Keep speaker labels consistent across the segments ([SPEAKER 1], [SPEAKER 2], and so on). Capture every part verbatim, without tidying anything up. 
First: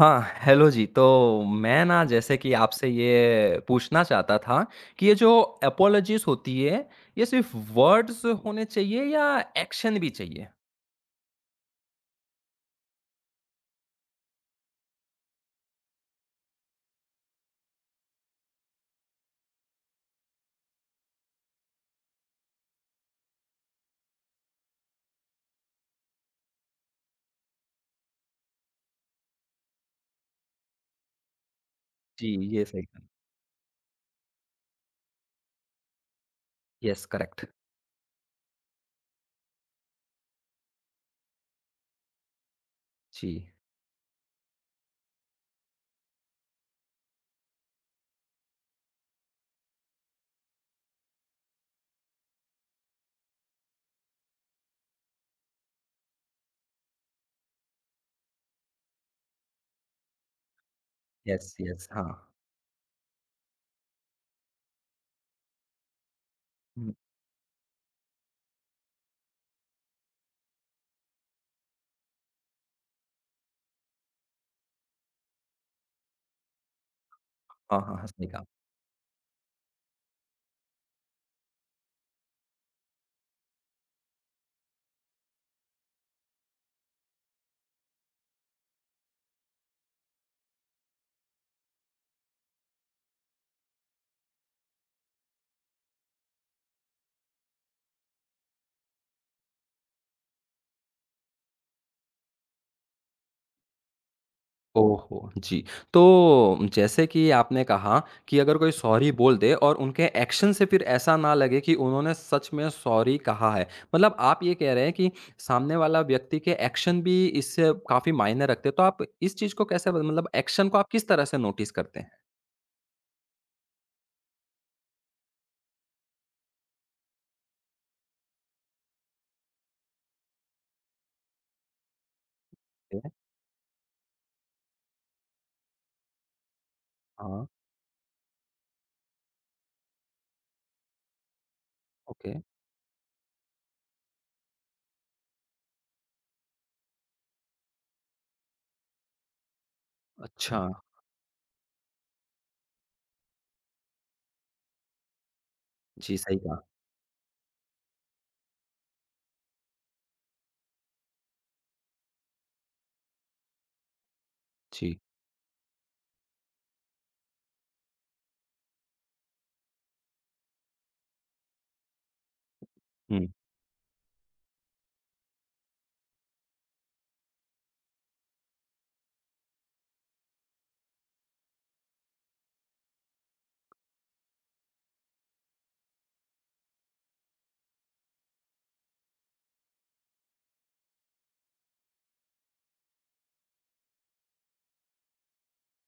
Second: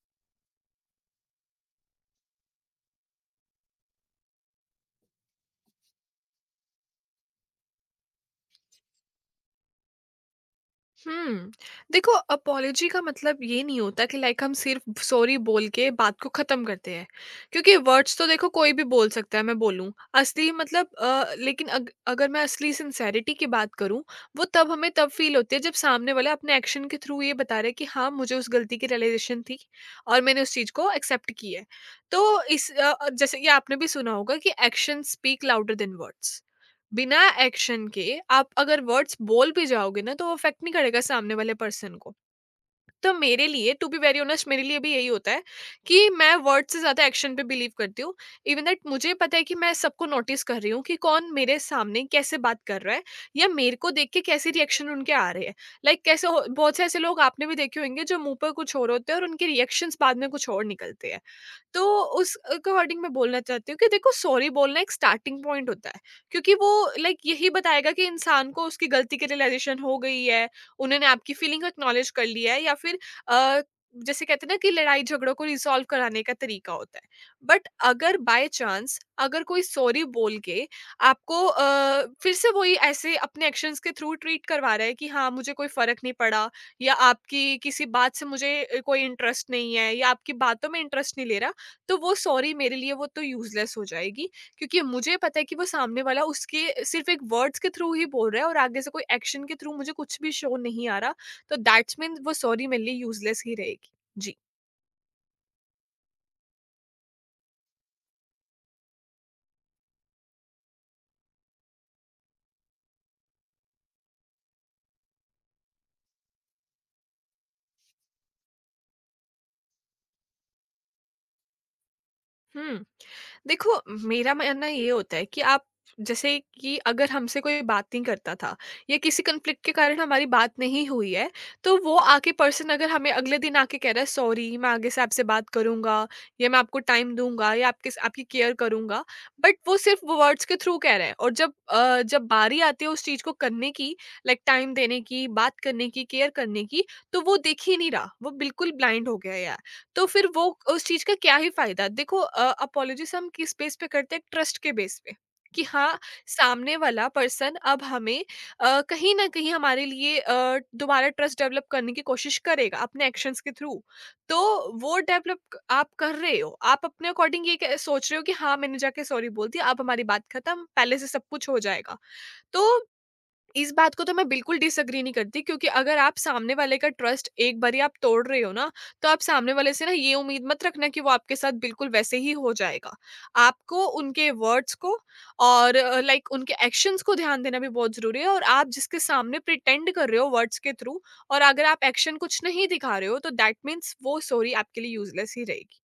[SPEAKER 1] हाँ, हेलो जी। तो मैं ना जैसे कि आपसे ये पूछना चाहता था कि ये जो अपॉलजीज़ होती है, ये सिर्फ़ वर्ड्स होने चाहिए या एक्शन भी चाहिए?
[SPEAKER 2] हुँ। देखो अपॉलॉजी का मतलब ये नहीं होता कि लाइक हम सिर्फ़ सॉरी बोल के बात को ख़त्म करते हैं। क्योंकि वर्ड्स तो देखो कोई भी बोल सकता है मैं बोलूँ। असली मतलब अ, लेकिन अग अगर मैं असली सिंसेरिटी की बात करूँ, वो तब हमें तब फ़ील होती है जब सामने वाला अपने एक्शन के थ्रू ये बता रहा है कि हाँ, मुझे उस गलती की रियलाइज़ेशन थी और मैंने उस चीज़ को एक्सेप्ट की है।
[SPEAKER 1] जी,
[SPEAKER 2] तो
[SPEAKER 1] ये
[SPEAKER 2] इस
[SPEAKER 1] सही
[SPEAKER 2] अ
[SPEAKER 1] कहा।
[SPEAKER 2] अ, जैसे कि आपने भी सुना होगा कि action speak louder than words.
[SPEAKER 1] Yes,
[SPEAKER 2] बिना
[SPEAKER 1] करेक्ट।
[SPEAKER 2] एक्शन के आप अगर वर्ड्स बोल भी जाओगे ना तो वो इफेक्ट नहीं करेगा सामने वाले पर्सन को। तो
[SPEAKER 1] जी।
[SPEAKER 2] मेरे लिए टू बी वेरी ऑनेस्ट मेरे लिए भी यही होता है कि मैं वर्ड से ज्यादा एक्शन पे बिलीव करती हूँ। इवन दैट मुझे पता है कि मैं सबको नोटिस कर रही हूँ कि कौन मेरे सामने कैसे बात कर रहा है या मेरे को देख के कैसे रिएक्शन उनके आ रहे हैं। लाइक like, कैसे हो- बहुत से ऐसे लोग आपने भी देखे होंगे जो मुंह पर कुछ और होते हैं और उनके रिएक्शंस बाद में कुछ और निकलते हैं।
[SPEAKER 1] यस,
[SPEAKER 2] तो
[SPEAKER 1] यस। हाँ।
[SPEAKER 2] उस अकॉर्डिंग मैं बोलना चाहती हूँ कि देखो सॉरी बोलना एक स्टार्टिंग पॉइंट होता है क्योंकि वो
[SPEAKER 1] हुँ।
[SPEAKER 2] लाइक यही बताएगा कि इंसान को उसकी गलती की रियलाइजेशन हो गई है, उन्होंने आपकी फीलिंग को एक्नॉलेज कर लिया है या फिर अ, जैसे कहते हैं ना कि लड़ाई झगड़ों को रिसॉल्व कराने का तरीका होता है। बट
[SPEAKER 1] हाँ, हाँ, हाँ,
[SPEAKER 2] अगर
[SPEAKER 1] सही कहा।
[SPEAKER 2] बाय चांस अगर कोई सॉरी बोल के आपको अ, फिर से वही ऐसे अपने एक्शंस के थ्रू ट्रीट करवा रहा है कि हाँ मुझे कोई फर्क नहीं पड़ा या आपकी किसी बात से मुझे अ, कोई इंटरेस्ट नहीं है या आपकी बातों में इंटरेस्ट नहीं ले रहा, तो वो सॉरी मेरे लिए वो तो यूजलेस हो जाएगी। क्योंकि मुझे पता है कि वो सामने वाला उसके सिर्फ एक वर्ड्स के थ्रू ही बोल रहा है और आगे से कोई एक्शन के थ्रू मुझे कुछ भी शो नहीं आ रहा। तो दैट्स मीन वो सॉरी मेरे लिए यूजलेस ही रहेगी। जी।
[SPEAKER 1] ओहो! जी। तो जैसे कि आपने कहा कि अगर कोई सॉरी बोल दे और उनके एक्शन से फिर ऐसा ना लगे कि उन्होंने सच में सॉरी कहा है। मतलब आप ये कह रहे हैं कि सामने वाला व्यक्ति के एक्शन भी इससे काफ़ी मायने रखते हैं। तो आप इस चीज़ को कैसे मतलब एक्शन को आप किस तरह से नोटिस करते हैं?
[SPEAKER 2] हुँ। देखो, मेरा मानना ये होता है कि आप जैसे कि अगर हमसे कोई बात नहीं करता था या किसी कॉन्फ्लिक्ट के कारण हमारी बात नहीं हुई है, तो वो आके पर्सन अगर
[SPEAKER 1] ठीक है।
[SPEAKER 2] हमें अगले दिन आके कह रहा है सॉरी मैं आगे से आपसे बात करूँगा या मैं आपको टाइम
[SPEAKER 1] हाँ,
[SPEAKER 2] दूँगा या आपके आपकी केयर करूँगा, बट वो सिर्फ़ वो वर्ड्स के थ्रू कह रहा है और जब अ, जब
[SPEAKER 1] ओके।
[SPEAKER 2] बारी आती है उस चीज़ को करने की, लाइक टाइम देने की, बात करने की, केयर करने की, तो वो दिख ही नहीं रहा, वो बिल्कुल ब्लाइंड हो गया है यार। तो फिर वो
[SPEAKER 1] अच्छा।
[SPEAKER 2] उस चीज का क्या ही फायदा देखो। अपोलॉजिस हम किस बेस पे करते हैं? ट्रस्ट के बेस पे कि हाँ
[SPEAKER 1] जी, सही कहा।
[SPEAKER 2] सामने वाला पर्सन अब हमें अ, कहीं ना कहीं हमारे लिए अ, दोबारा ट्रस्ट डेवलप करने की कोशिश करेगा अपने एक्शंस के थ्रू। तो
[SPEAKER 1] जी।
[SPEAKER 2] वो डेवलप आप कर रहे हो, आप अपने अकॉर्डिंग ये कह- सोच रहे हो कि हाँ मैंने जाके सॉरी बोल दिया अब हमारी बात खत्म पहले से सब कुछ हो जाएगा। तो
[SPEAKER 1] हुँ।
[SPEAKER 2] इस बात को तो मैं बिल्कुल डिसएग्री नहीं करती क्योंकि अगर आप सामने वाले का ट्रस्ट एक बारी आप तोड़ रहे हो ना, तो आप सामने वाले से ना ये उम्मीद मत रखना कि वो आपके साथ बिल्कुल वैसे ही हो जाएगा। आपको उनके वर्ड्स को और अ, लाइक उनके एक्शंस को ध्यान देना भी बहुत ज़रूरी है और आप जिसके सामने प्रिटेंड कर रहे हो वर्ड्स के थ्रू और अगर आप एक्शन कुछ नहीं दिखा रहे हो, तो दैट मीन्स वो सॉरी आपके लिए यूज़लेस ही रहेगी।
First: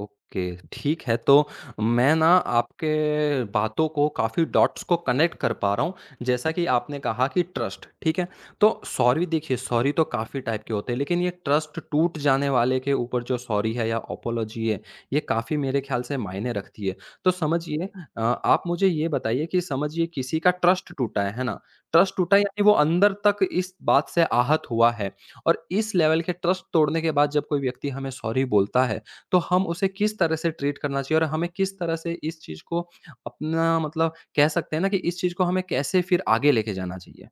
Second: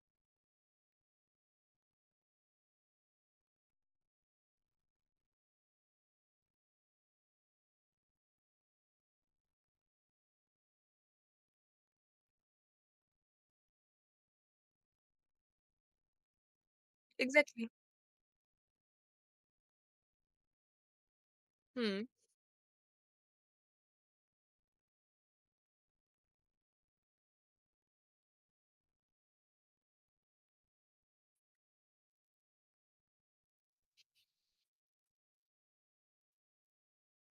[SPEAKER 1] ओके, ठीक है, तो मैं ना आपके बातों को काफ़ी डॉट्स को कनेक्ट कर पा रहा हूँ, जैसा कि आपने कहा कि ट्रस्ट, ठीक है? तो सॉरी देखिए, सॉरी तो काफ़ी टाइप के होते हैं, लेकिन ये ट्रस्ट टूट जाने वाले के ऊपर जो सॉरी है या अपोलॉजी है, ये काफ़ी मेरे ख्याल से मायने रखती है। तो
[SPEAKER 2] एग्ज़ैक्टली।
[SPEAKER 1] समझिए अ, आप मुझे ये बताइए कि समझिए किसी का ट्रस्ट टूटा है, है ना?
[SPEAKER 2] हुँ।
[SPEAKER 1] ट्रस्ट टूटा है यानी वो अंदर तक इस बात से आहत हुआ है और इस लेवल के ट्रस्ट तोड़ने के बाद जब कोई व्यक्ति हमें सॉरी बोलता है, तो हम उसे किस तरह से ट्रीट करना चाहिए और हमें किस तरह से इस चीज़ को अपना मतलब कह सकते हैं ना कि इस चीज़ को हमें कैसे फिर आगे लेके जाना चाहिए?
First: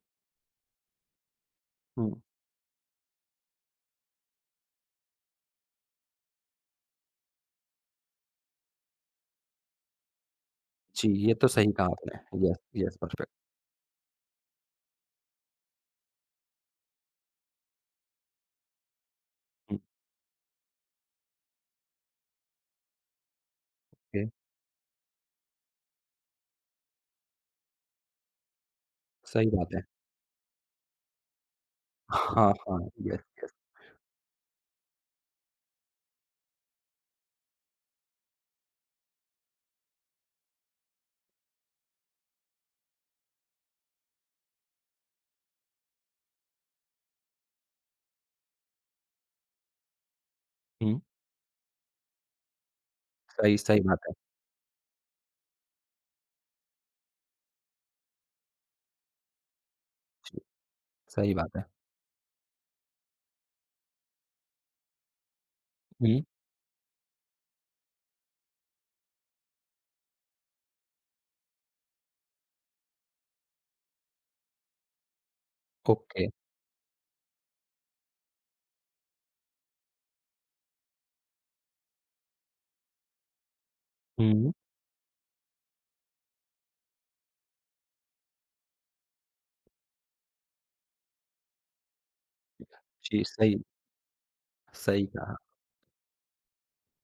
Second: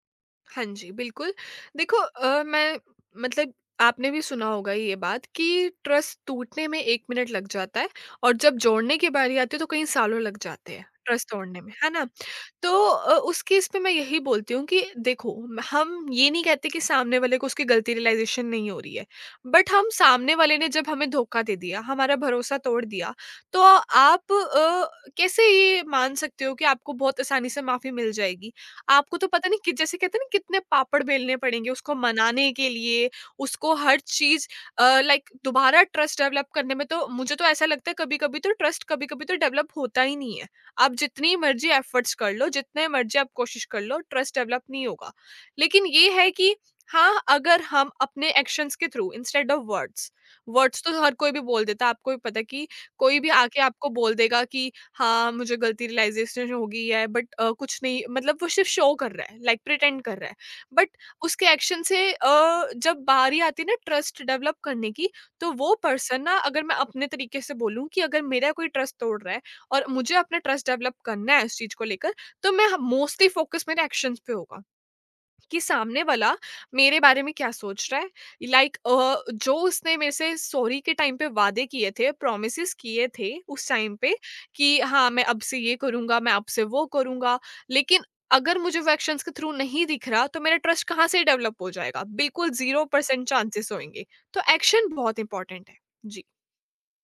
[SPEAKER 2] हाँ जी, बिल्कुल। देखो
[SPEAKER 1] हुँ।
[SPEAKER 2] अ, मैं मतलब आपने भी सुना होगा ये बात कि ट्रस्ट टूटने में 1 मिनट लग जाता है और जब जोड़ने की बारी आती है तो कई सालों लग जाते हैं
[SPEAKER 1] जी,
[SPEAKER 2] ट्रस्ट
[SPEAKER 1] ये तो
[SPEAKER 2] तोड़ने
[SPEAKER 1] सही
[SPEAKER 2] में,
[SPEAKER 1] कहा
[SPEAKER 2] है ना?
[SPEAKER 1] आपने। यस,
[SPEAKER 2] तो
[SPEAKER 1] यस,
[SPEAKER 2] अ,
[SPEAKER 1] परफेक्ट।
[SPEAKER 2] उस केस में मैं यही बोलती हूँ कि देखो म- हम ये नहीं कहते कि सामने वाले को उसकी गलती रियलाइज़ेशन नहीं हो रही है। बट
[SPEAKER 1] हुँ,
[SPEAKER 2] हम सामने वाले ने जब हमें धोखा दे दिया, हमारा भरोसा तोड़ दिया, तो
[SPEAKER 1] ओके,
[SPEAKER 2] आप अ, कैसे ये मान सकते हो कि आपको बहुत आसानी से माफ़ी मिल जाएगी? आपको तो पता
[SPEAKER 1] सही
[SPEAKER 2] नहीं कि
[SPEAKER 1] बात है।
[SPEAKER 2] जैसे कहते हैं ना कितने पापड़ बेलने पड़ेंगे उसको
[SPEAKER 1] हाँ,
[SPEAKER 2] मनाने के
[SPEAKER 1] हाँ,
[SPEAKER 2] लिए,
[SPEAKER 1] यस, यस।
[SPEAKER 2] उसको हर चीज़ अ, लाइक दोबारा ट्रस्ट डेवलप करने में। तो मुझे तो ऐसा लगता है कभी-कभी तो ट्रस्ट कभी-कभी तो डेवलप होता ही नहीं है। आप जितनी मर्ज़ी एफर्ट्स कर लो, जितने मर्ज़ी आप कोशिश कर लो, ट्रस्ट डेवलप नहीं होगा। लेकिन ये है कि हाँ, अगर हम अपने एक्शंस के through instead of words. Words
[SPEAKER 1] हुँ,
[SPEAKER 2] तो हर कोई भी बोल देता है, आपको भी पता है कि कोई भी
[SPEAKER 1] सही
[SPEAKER 2] आके
[SPEAKER 1] सही
[SPEAKER 2] आपको
[SPEAKER 1] बात है।
[SPEAKER 2] बोल देगा कि हाँ मुझे गलती रियलाइजेशन हो गई है, बट कुछ नहीं मतलब वो सिर्फ शो कर रहा है लाइक प्रिटेंड कर रहा है।
[SPEAKER 1] जी,
[SPEAKER 2] बट
[SPEAKER 1] सही
[SPEAKER 2] उसके
[SPEAKER 1] बात है।
[SPEAKER 2] एक्शन से अ, जब बारी आती है ना ट्रस्ट डेवलप करने की, तो वो
[SPEAKER 1] हुँ,
[SPEAKER 2] पर्सन ना अगर मैं अपने तरीके से बोलूँ कि अगर मेरा कोई ट्रस्ट तोड़ रहा है और मुझे अपना ट्रस्ट डेवलप करना है उस चीज को लेकर, तो मैं मोस्टली फोकस मेरे एक्शंस पे होगा कि सामने
[SPEAKER 1] ओके।
[SPEAKER 2] वाला मेरे बारे में क्या सोच रहा है। लाइक अ, जो उसने मेरे से सॉरी के टाइम पे वादे किए थे, प्रोमिस किए थे उस टाइम पे
[SPEAKER 1] हुँ,
[SPEAKER 2] कि हाँ मैं अब से ये करूंगा मैं अब से वो करूंगा, लेकिन अगर मुझे वो एक्शंस के थ्रू नहीं दिख रहा तो मेरा ट्रस्ट कहाँ से डेवलप हो जाएगा? बिल्कुल जीरो
[SPEAKER 1] जी,
[SPEAKER 2] परसेंट
[SPEAKER 1] सही
[SPEAKER 2] चांसेस होंगे। तो एक्शन
[SPEAKER 1] सही
[SPEAKER 2] बहुत
[SPEAKER 1] कहा।
[SPEAKER 2] इंपॉर्टेंट है। जी।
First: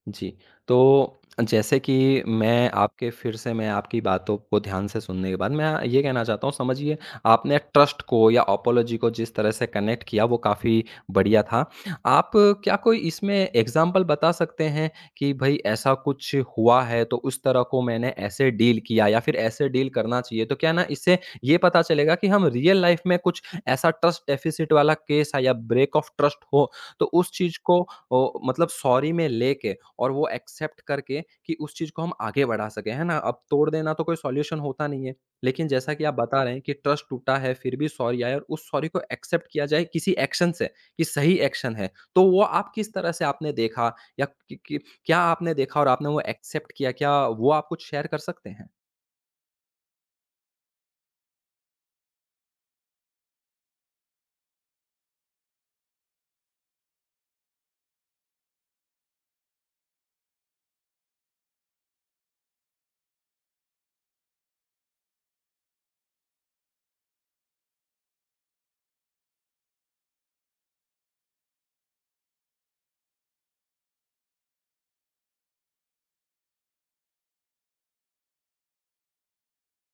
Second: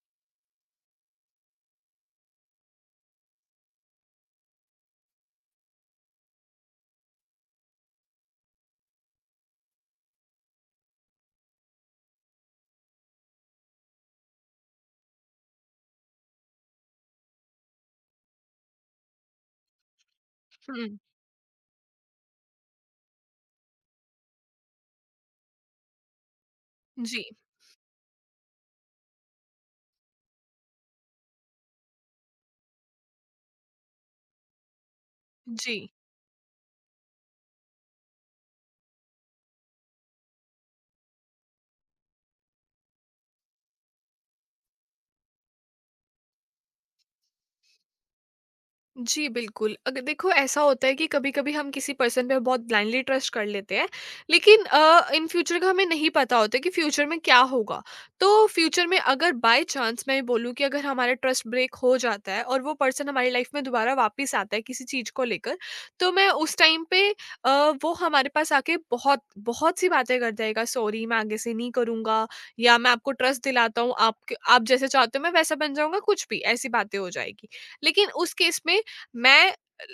[SPEAKER 1] जी, तो जैसे कि मैं आपके फिर से मैं आपकी बातों को ध्यान से सुनने के बाद मैं ये कहना चाहता हूँ समझिए आपने ट्रस्ट को या अपोलॉजी को जिस तरह से कनेक्ट किया वो काफ़ी बढ़िया था। आप क्या कोई इसमें एग्ज़ाम्पल बता सकते हैं कि भई ऐसा कुछ हुआ है तो उस तरह को मैंने ऐसे डील किया या फिर ऐसे डील करना चाहिए। तो क्या ना
[SPEAKER 2] हम्म,
[SPEAKER 1] इससे ये पता चलेगा कि हम रियल लाइफ़ में कुछ ऐसा ट्रस्ट डेफ़िसिट वाला केस है या ब्रेक ऑफ ट्रस्ट हो तो
[SPEAKER 2] जी,
[SPEAKER 1] उस चीज़ को ओ मतलब सॉरी में लेके और वो एक्सेप्ट करके कि उस चीज़ को हम आगे बढ़ा सकें, है ना? अब तोड़ देना तो कोई सॉल्यूशन होता नहीं है, लेकिन
[SPEAKER 2] जी,
[SPEAKER 1] जैसा कि आप बता रहे हैं कि ट्रस्ट टूटा है, फिर भी सॉरी आया और उस सॉरी को एक्सेप्ट किया जाए किसी एक्शन से, कि सही एक्शन है। तो वो आप किस तरह से आपने देखा या कि कि क्या आपने देखा और आपने वो एक्सेप्ट किया? क्या वो आप कुछ शेयर कर सकते हैं?
[SPEAKER 2] जी, बिल्कुल। अगर देखो ऐसा होता है कि कभी-कभी हम किसी पर्सन पे बहुत ब्लाइंडली ट्रस्ट कर लेते हैं, लेकिन अ, इन फ्यूचर का हमें नहीं पता होता कि फ्यूचर में क्या होगा। तो फ्यूचर में अगर बाय चांस मैं बोलूँ कि अगर हमारा ट्रस्ट ब्रेक हो जाता है और वो पर्सन हमारी लाइफ में दोबारा वापस आता है किसी चीज़ को लेकर, तो मैं उस टाइम पे अ, वो हमारे पास आके बहुत, बहुत-सी बातें कर जाएगा, सॉरी मैं आगे से नहीं करूँगा या मैं आपको ट्रस्ट दिलाता हूँ, आपके आप जैसे चाहते हो मैं वैसा बन जाऊँगा, कुछ भी, ऐसी बातें हो जाएगी। लेकिन उस केस में मैं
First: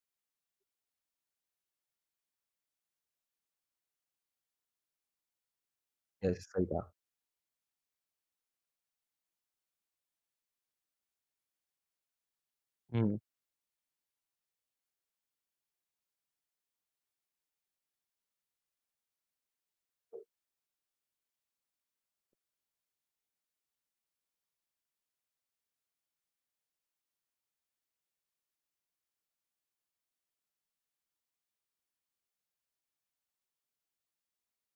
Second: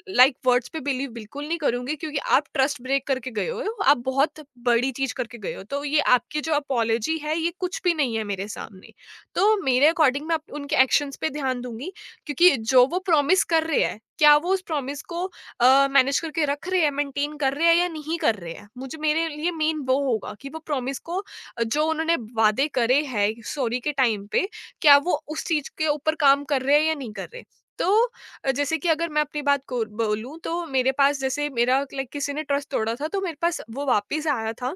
[SPEAKER 2] लाइक वर्ड्स पे बिलीव बिल्कुल नहीं करूंगी क्योंकि आप ट्रस्ट ब्रेक करके गए हो, आप बहुत बड़ी चीज करके गए हो, तो ये
[SPEAKER 1] यस,
[SPEAKER 2] आपकी जो
[SPEAKER 1] सही कहा।
[SPEAKER 2] अपॉलोजी है ये कुछ भी नहीं है मेरे सामने। तो मेरे अकॉर्डिंग मैं अप- उनके एक्शंस पे ध्यान दूंगी क्योंकि जो वो
[SPEAKER 1] हुँ,
[SPEAKER 2] प्रॉमिस कर रहे हैं क्या वो उस प्रॉमिस को मैनेज करके रख रहे हैं, मेंटेन कर रहे हैं या नहीं कर रहे हैं। मुझे मेरे लिए मेन वो होगा कि वो प्रॉमिस को अ, जो उन्होंने वादे करे हैं सॉरी के टाइम पे, क्या वो उस चीज के ऊपर काम कर रहे हैं या नहीं कर रहे। तो अ, जैसे कि अगर मैं अपनी बात को बोलूँ, तो मेरे पास जैसे मेरा लाइक किसी ने ट्रस्ट तोड़ा था तो मेरे पास वो वापस आया था।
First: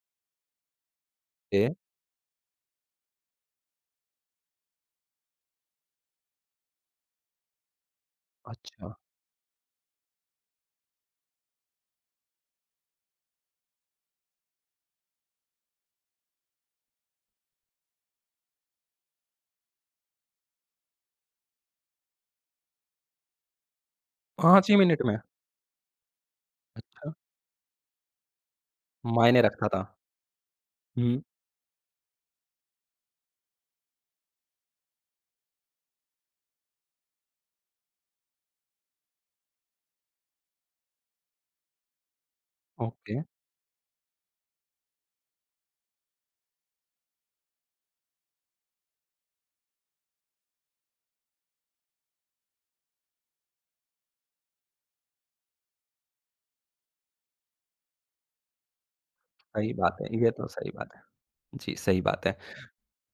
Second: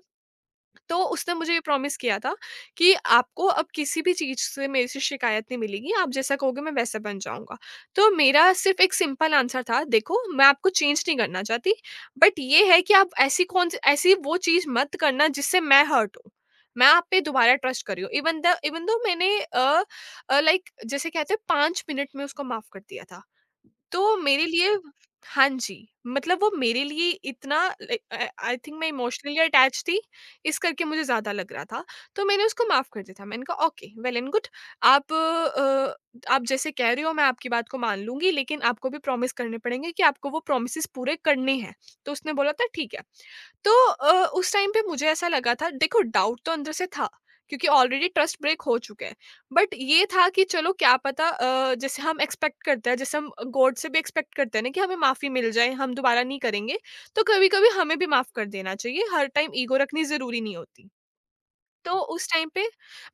[SPEAKER 2] तो उसने मुझे ये
[SPEAKER 1] ओके,
[SPEAKER 2] प्रॉमिस किया था कि आपको अब किसी भी चीज़ से मेरे से शिकायत नहीं मिलेगी, आप जैसा कहोगे मैं वैसा बन जाऊँगा। तो मेरा सिर्फ़
[SPEAKER 1] अच्छा।
[SPEAKER 2] एक सिंपल आंसर था देखो मैं आपको चेंज नहीं करना चाहती, बट ये है कि आप ऐसी कौन सी ऐसी वो चीज़ मत करना जिससे मैं हर्ट हूँ। मैं आप पे दोबारा ट्रस्ट कर रही हूँ। इवन द इवन दो मैंने अ अ, लाइक जैसे कहते हैं 5 मिनट में उसको माफ़ कर दिया था। तो मेरे
[SPEAKER 1] पाँच ही
[SPEAKER 2] लिए
[SPEAKER 1] मिनट में?
[SPEAKER 2] हाँ जी, मतलब वो मेरे लिए
[SPEAKER 1] अच्छा,
[SPEAKER 2] इतना लाइक अ, आई थिंक मैं इमोशनली
[SPEAKER 1] मायने रखता
[SPEAKER 2] अटैच
[SPEAKER 1] था।
[SPEAKER 2] थी, इस करके मुझे
[SPEAKER 1] हुँ,
[SPEAKER 2] ज़्यादा लग रहा था। तो मैंने उसको माफ़ कर दिया था। मैंने कहा ओके, वेल एंड गुड। आप अ, आप जैसे कह रहे हो मैं आपकी बात को मान लूँगी लेकिन आपको भी प्रॉमिस करने पड़ेंगे कि आपको वो प्रॉमिसेस पूरे करने हैं। तो उसने बोला था ठीक है।
[SPEAKER 1] ओके,
[SPEAKER 2] तो अ, उस टाइम पे मुझे ऐसा लगा था देखो डाउट तो अंदर से था क्योंकि ऑलरेडी ट्रस्ट ब्रेक हो चुका है। बट ये था कि चलो क्या पता अ, जैसे हम एक्सपेक्ट करते हैं जैसे हम गॉड से भी एक्सपेक्ट करते हैं ना कि हमें माफ़ी मिल जाए, हम दोबारा नहीं करेंगे। तो कभी कभी हमें भी माफ कर देना चाहिए, हर टाइम
[SPEAKER 1] सही
[SPEAKER 2] ईगो
[SPEAKER 1] बात
[SPEAKER 2] रखनी
[SPEAKER 1] है, ये
[SPEAKER 2] जरूरी
[SPEAKER 1] तो
[SPEAKER 2] नहीं
[SPEAKER 1] सही
[SPEAKER 2] होती।
[SPEAKER 1] बात है। जी,
[SPEAKER 2] तो
[SPEAKER 1] सही बात
[SPEAKER 2] उस
[SPEAKER 1] है।
[SPEAKER 2] टाइम पे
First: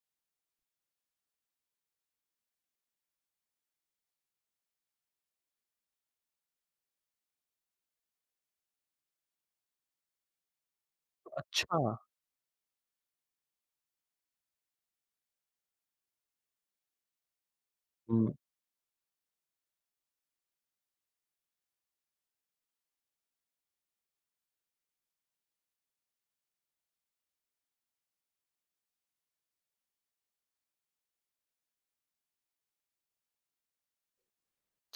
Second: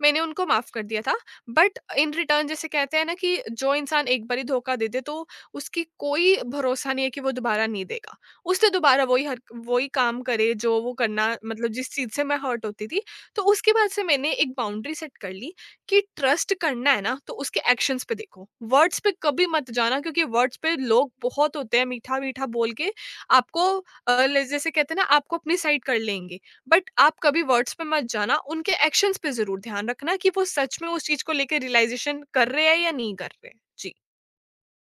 [SPEAKER 2] मैंने उनको माफ़ कर दिया था। बट इन रिटर्न जैसे कहते हैं ना कि जो इंसान एक बारी धोखा दे दे, तो उसकी कोई भरोसा नहीं है कि वो दोबारा नहीं देगा। उसने दोबारा वही हर वही काम करे जो वो करना मतलब
[SPEAKER 1] अच्छा,
[SPEAKER 2] जिस चीज़ से मैं हर्ट होती थी। तो उसके बाद से मैंने एक बाउंड्री सेट कर ली कि ट्रस्ट करना है ना, तो उसके एक्शंस पे
[SPEAKER 1] हुँ।
[SPEAKER 2] देखो। वर्ड्स पे कभी मत जाना क्योंकि वर्ड्स पे लोग बहुत होते हैं मीठा-मीठा बोल के आपको अ, ल जैसे कहते हैं ना आपको अपनी साइड कर लेंगे। बट आप कभी वर्ड्स पे मत जाना, उनके एक्शंस पे ज़रूर ध्यान रखना कि वो सच में उस चीज़ को लेके रियलाइज़ेशन कर रहे हैं या नहीं कर रहे हैं। जी।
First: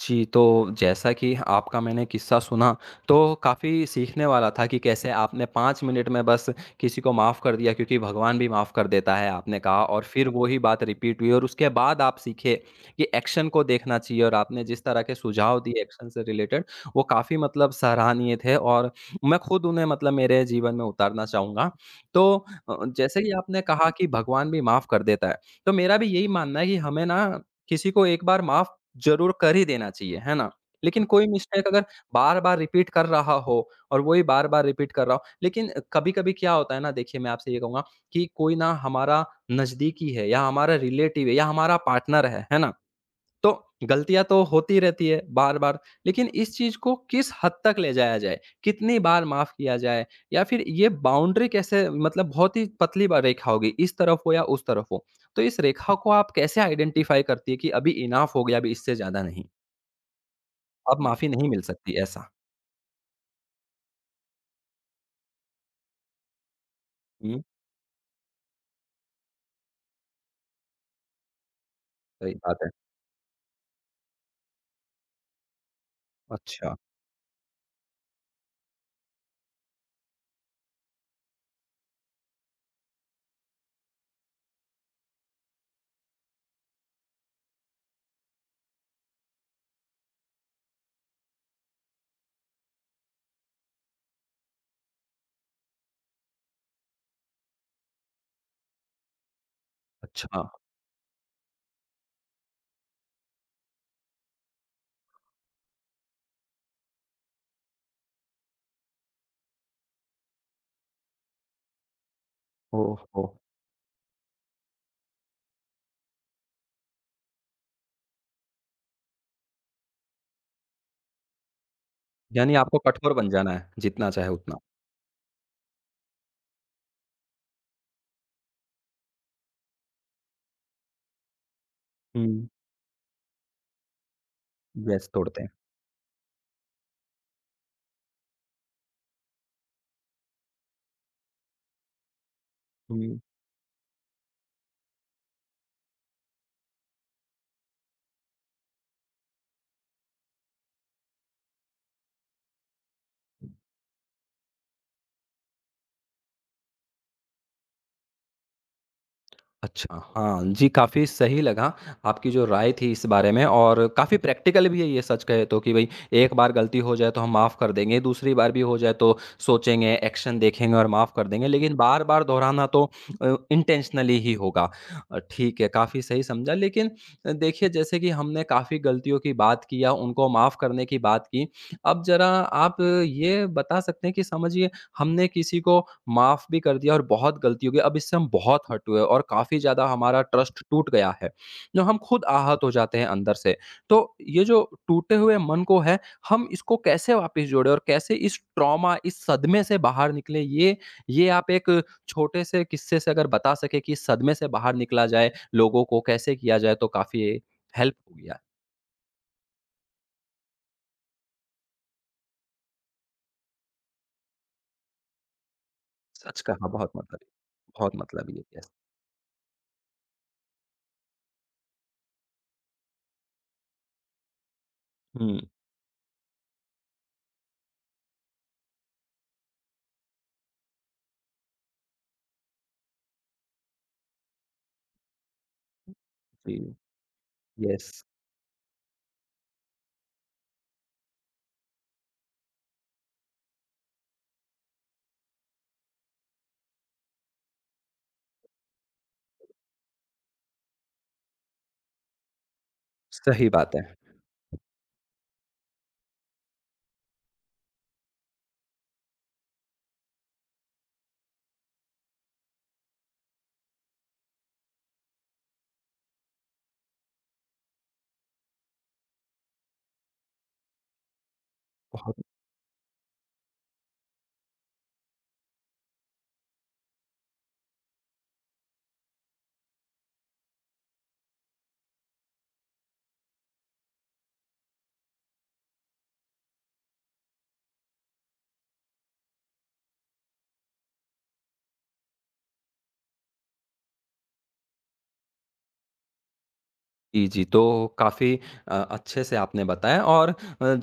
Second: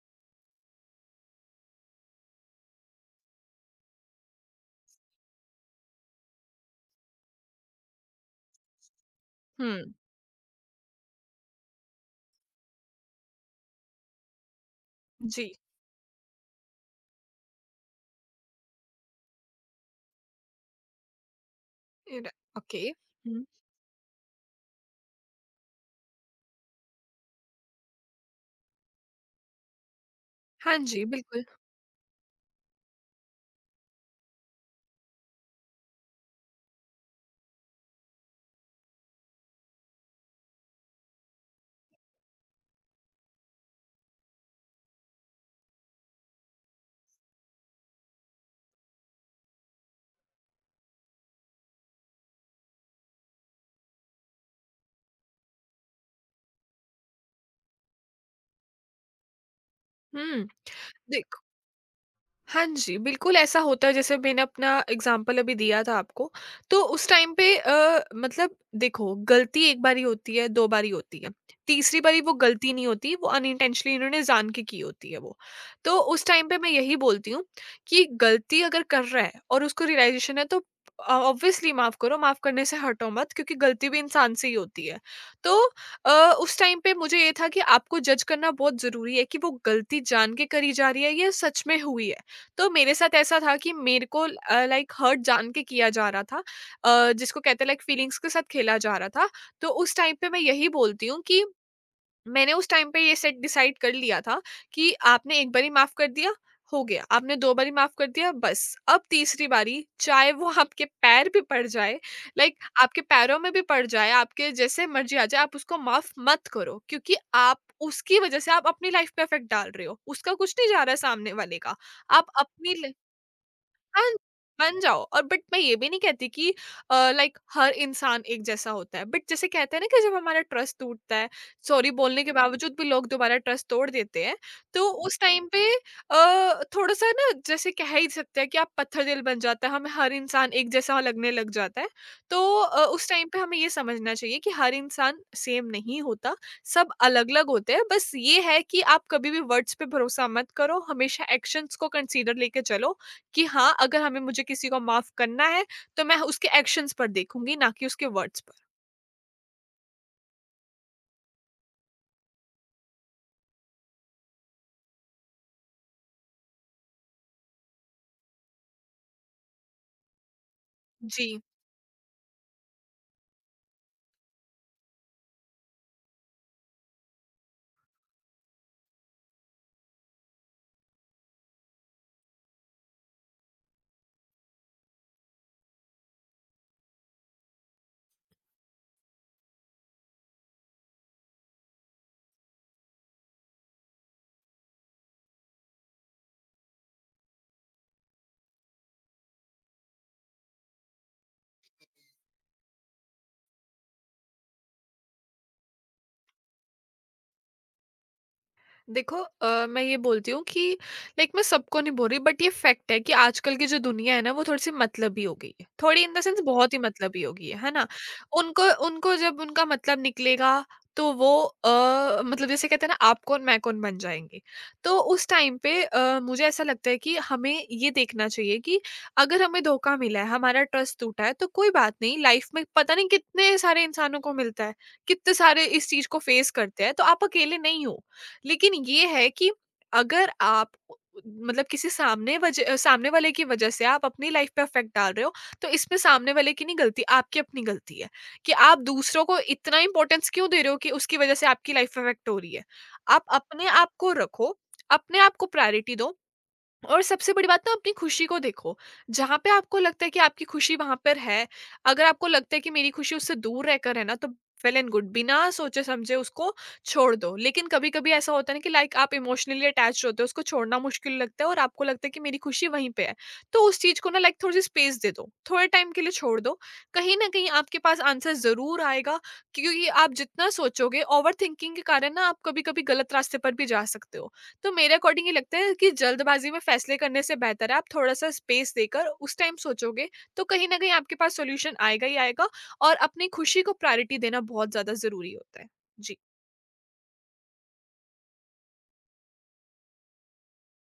[SPEAKER 1] जी, तो जैसा कि आपका मैंने किस्सा सुना, तो काफ़ी सीखने वाला था कि कैसे आपने पाँच मिनट में बस किसी को माफ़ कर दिया क्योंकि भगवान भी माफ़ कर देता है आपने
[SPEAKER 2] हुँ।
[SPEAKER 1] कहा और फिर वो ही बात रिपीट हुई और उसके बाद आप सीखे कि एक्शन को देखना चाहिए और आपने जिस तरह के
[SPEAKER 2] जी।
[SPEAKER 1] सुझाव दिए एक्शन से रिलेटेड, वो काफ़ी मतलब सराहनीय थे और मैं खुद उन्हें मतलब मेरे जीवन में उतारना चाहूँगा। तो
[SPEAKER 2] इर
[SPEAKER 1] अ,
[SPEAKER 2] ओके।
[SPEAKER 1] जैसे कि
[SPEAKER 2] हुँ।
[SPEAKER 1] आपने कहा कि भगवान भी माफ़ कर देता है, तो मेरा भी यही मानना है कि हमें ना किसी को एक बार माफ़ ज़रूर कर ही देना चाहिए, है ना?
[SPEAKER 2] हाँ
[SPEAKER 1] लेकिन
[SPEAKER 2] जी,
[SPEAKER 1] कोई
[SPEAKER 2] बिल्कुल।
[SPEAKER 1] मिस्टेक अगर बार-बार रिपीट कर रहा हो और वही बार-बार रिपीट कर रहा हो लेकिन कभी-कभी क्या होता है ना देखिए मैं आपसे ये कहूँगा कि कोई ना हमारा नज़दीकी है या हमारा रिलेटिव है या हमारा पार्टनर है, है ना? तो गलतियाँ तो होती रहती है बार-बार, लेकिन इस चीज़ को किस हद तक ले जाया जाए? कितनी बार माफ़ किया जाए? या फिर ये बाउंड्री कैसे मतलब बहुत ही पतली ब रेखा होगी, इस तरफ हो या उस तरफ हो। तो इस रेखा को आप कैसे आइडेंटिफ़ाई करती है कि अभी इनफ हो गया, अभी इससे ज़्यादा नहीं,
[SPEAKER 2] हुँ।
[SPEAKER 1] अब माफ़ी
[SPEAKER 2] देख
[SPEAKER 1] नहीं मिल सकती ऐसा?
[SPEAKER 2] हाँ जी, बिल्कुल ऐसा होता है जैसे मैंने अपना एग्ज़ाम्पल अभी दिया था आपको, तो उस टाइम
[SPEAKER 1] हुँ,
[SPEAKER 2] पे अ, मतलब देखो गलती एक बारी होती है, दो बारी होती है, तीसरी बारी वो
[SPEAKER 1] सही बात है।
[SPEAKER 2] गलती नहीं होती, वो अनइंटेंशनली इन्होंने जान के की होती है वो। तो उस टाइम पे मैं
[SPEAKER 1] अच्छा,
[SPEAKER 2] यही बोलती हूँ कि गलती अगर कर रहा है और उसको रियलाइज़ेशन है तो अ, ऑब्वियसली माफ़ करो, माफ़ करने से हटो मत क्योंकि गलती भी इंसान से ही होती है। तो अ, उस टाइम पे मुझे ये था कि आपको जज करना बहुत ज़रूरी है कि वो गलती जान के करी जा रही है या सच में हुई है। तो मेरे साथ ऐसा था कि मेरे को लाइक हर्ट जान के किया जा रहा था अ, जिसको कहते हैं लाइक फीलिंग्स के साथ खेला जा रहा था। तो उस टाइम पे मैं
[SPEAKER 1] अच्छा।
[SPEAKER 2] यही बोलती हूँ कि मैंने उस टाइम पे ये सेट डिसाइड कर लिया था कि आपने एक बारी माफ कर दिया, हो गया। आपने दो बारी माफ कर दिया, बस। अब तीसरी बारी चाहे वो आपके पैर भी पड़ जाए, लाइक आपके
[SPEAKER 1] ओह हो!
[SPEAKER 2] पैरों में भी पड़ जाए, आपके जैसे मर्जी आ जाए, आप उसको माफ मत करो क्योंकि आप उसकी वजह से आप अपनी लाइफ पे इफेक्ट डाल रहे हो, उसका कुछ नहीं जा रहा है सामने वाले का। आप
[SPEAKER 1] यानी
[SPEAKER 2] अपनी
[SPEAKER 1] आपको कठोर बन जाना है, जितना
[SPEAKER 2] हाँ,
[SPEAKER 1] चाहे उतना।
[SPEAKER 2] बन जाओ। और बट मैं ये भी नहीं कहती कि अ, लाइक हर इंसान एक जैसा होता है। बट जैसे कहते हैं ना कि जब हमारा ट्रस्ट टूटता है, सॉरी बोलने के
[SPEAKER 1] हुँ,
[SPEAKER 2] बावजूद भी लोग दोबारा ट्रस्ट तोड़ देते हैं, तो
[SPEAKER 1] येस
[SPEAKER 2] उस
[SPEAKER 1] तोड़ते
[SPEAKER 2] टाइम
[SPEAKER 1] हैं।
[SPEAKER 2] पे अ, थोड़ा सा ना जैसे कह ही सकते हैं कि आप पत्थर दिल बन जाता है, हमें हर इंसान एक जैसा लगने लग जाता है। तो अ, उस
[SPEAKER 1] हुँ।
[SPEAKER 2] टाइम पे हमें ये समझना चाहिए कि हर इंसान सेम नहीं होता। सब अलग अलग होते हैं। बस ये है कि आप कभी भी वर्ड्स पे भरोसा मत करो, हमेशा एक्शंस को कंसीडर लेके चलो कि हाँ, अगर हमें मुझे किसी को माफ़ करना है, तो मैं उसके एक्शंस पर देखूँगी, ना कि उसके वर्ड्स पर।
[SPEAKER 1] अच्छा, हाँ जी, काफ़ी सही लगा आपकी जो राय थी इस बारे में और काफ़ी प्रैक्टिकल भी है ये सच कहे तो कि भई एक बार गलती हो जाए तो हम माफ़ कर देंगे, दूसरी बार भी हो जाए तो सोचेंगे, एक्शन देखेंगे और माफ़ कर
[SPEAKER 2] जी।
[SPEAKER 1] देंगे, लेकिन बार-बार दोहराना तो अ, इंटेंशनली ही होगा। अ, ठीक है, काफ़ी सही समझा लेकिन अ, देखिए जैसे कि हमने काफ़ी गलतियों की बात की या उनको माफ़ करने की बात की, अब ज़रा आप ये बता सकते हैं कि समझिए हमने किसी को माफ़ भी कर दिया और बहुत गलती हो गई। अब इससे हम बहुत हर्ट हुए और काफ़ी ज़्यादा हमारा ट्रस्ट टूट गया है। जो हम खुद आहत हो जाते हैं अंदर से। तो ये जो टूटे हुए मन को है, हम इसको कैसे वापस जोड़ें और कैसे इस ट्रॉमा, इस सदमे से बाहर निकलें? ये ये आप एक छोटे से किस्से से अगर बता सकें कि इस सदमे से बाहर निकला जाए, लोगों को कैसे किया जाए तो काफ़ी हेल्प होगी यार।
[SPEAKER 2] देखो अ, मैं ये बोलती हूँ कि लाइक मैं सबको नहीं बोल रही, बट ये फैक्ट है कि आजकल की जो दुनिया है ना वो थोड़ी सी मतलबी हो गई है, थोड़ी इन द
[SPEAKER 1] सच
[SPEAKER 2] सेंस
[SPEAKER 1] कहा,
[SPEAKER 2] बहुत ही
[SPEAKER 1] बहुत मतलब
[SPEAKER 2] मतलबी हो गई है है ना।
[SPEAKER 1] बहुत मतलब ये। यस।
[SPEAKER 2] उनको उनको जब उनका मतलब निकलेगा, तो वो अ, मतलब जैसे कहते हैं ना आप कौन मैं कौन बन जाएंगे। तो उस
[SPEAKER 1] हुँ,
[SPEAKER 2] टाइम पे अ, मुझे ऐसा लगता है कि हमें ये देखना चाहिए कि अगर हमें धोखा मिला है, हमारा ट्रस्ट टूटा है, तो कोई बात नहीं। लाइफ में पता नहीं कितने सारे इंसानों को मिलता है, कितने सारे इस चीज को फेस
[SPEAKER 1] जी।
[SPEAKER 2] करते हैं, तो आप अकेले नहीं हो।
[SPEAKER 1] यस,
[SPEAKER 2] लेकिन ये है कि अगर आप मतलब किसी सामने वजह सामने वाले की वजह से आप अपनी लाइफ पे इफेक्ट डाल रहे हो, तो इसमें सामने वाले की नहीं गलती, आपकी अपनी गलती है कि आप दूसरों को इतना इंपॉर्टेंस क्यों दे रहे हो कि उसकी वजह से आपकी लाइफ इफेक्ट हो रही है। आप
[SPEAKER 1] सही
[SPEAKER 2] अपने
[SPEAKER 1] बात है।
[SPEAKER 2] आप को रखो, अपने आप को प्रायोरिटी दो और सबसे बड़ी बात ना अपनी खुशी को देखो। जहाँ पे आपको लगता है कि आपकी खुशी वहां पर है, अगर आपको लगता है कि मेरी खुशी उससे दूर रहकर है ना, तो वेल एंड गुड, बिना सोचे समझे उसको छोड़ दो। लेकिन कभी कभी ऐसा होता है ना कि लाइक आप इमोशनली अटैच होते हो, उसको छोड़ना मुश्किल लगता है और आपको लगता है
[SPEAKER 1] صح
[SPEAKER 2] कि मेरी खुशी वहीं पे है, तो उस चीज को ना लाइक थोड़ी सी स्पेस दे दो, थोड़े टाइम के लिए छोड़ दो। कहीं ना कहीं आपके पास आंसर जरूर आएगा क्योंकि आप जितना सोचोगे, ओवर थिंकिंग के कारण ना आप कभी कभी गलत रास्ते पर भी जा सकते हो। तो मेरे अकॉर्डिंग ये लगता है कि जल्दबाजी में फैसले करने से बेहतर है आप थोड़ा-सा स्पेस देकर उस टाइम सोचोगे, तो कहीं न कहीं आपके पास सॉल्यूशन आएगा ही आएगा। और अपनी खुशी को प्रायोरिटी देना बहुत ज़्यादा ज़रूरी होता है। जी,
[SPEAKER 1] जी, जी। तो काफ़ी अ, अच्छे से आपने बताया और अ,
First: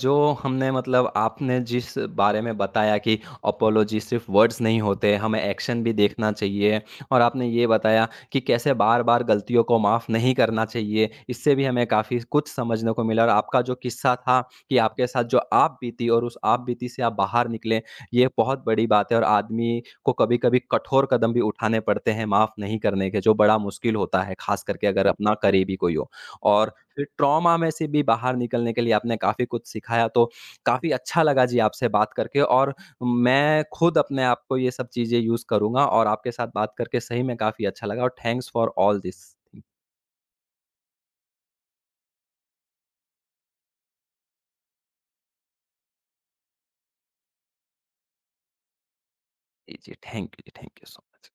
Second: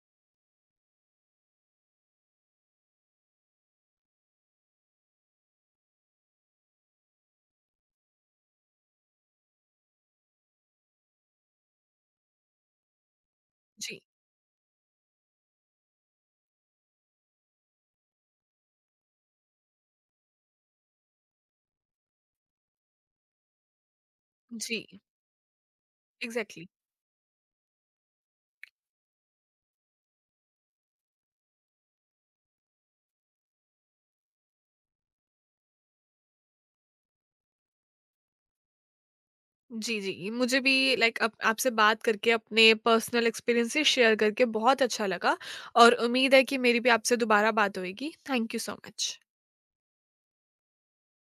[SPEAKER 1] जो हमने मतलब आपने जिस बारे में बताया कि अपोलॉजी सिर्फ़ वर्ड्स नहीं होते, हमें एक्शन भी देखना चाहिए और आपने ये बताया कि कैसे बार-बार गलतियों को माफ़ नहीं करना चाहिए, इससे भी हमें काफ़ी कुछ समझने को मिला और आपका जो
[SPEAKER 2] जी,
[SPEAKER 1] किस्सा था कि आपके साथ जो आप बीती और उस आप बीती से आप बाहर निकले, ये बहुत बड़ी बात है और आदमी को कभी-कभी कठोर कदम भी उठाने पड़ते हैं माफ़ नहीं करने के, जो बड़ा मुश्किल होता है, ख़ास
[SPEAKER 2] जी,
[SPEAKER 1] करके अगर अपना करीबी कोई हो।
[SPEAKER 2] एग्ज़ैक्टली।
[SPEAKER 1] और फिर ट्रॉमा में से भी बाहर निकलने के लिए आपने काफ़ी कुछ सिखाया, तो काफ़ी अच्छा लगा जी आपसे बात करके और मैं खुद अपने आप को ये सब चीज़ें यूज़ करूँगा और आपके साथ बात करके सही में काफ़ी अच्छा लगा और थैंक्स फॉर ऑल दिस।
[SPEAKER 2] जी, जी, मुझे भी लाइक आप आपसे बात करके अपने पर्सनल एक्सपीरियंसेस शेयर करके बहुत अच्छा लगा और उम्मीद है कि मेरी भी आपसे दोबारा बात होएगी। Thank you so much.
[SPEAKER 1] जी, जी, थैंक यू जी, थैंक यू सो मच।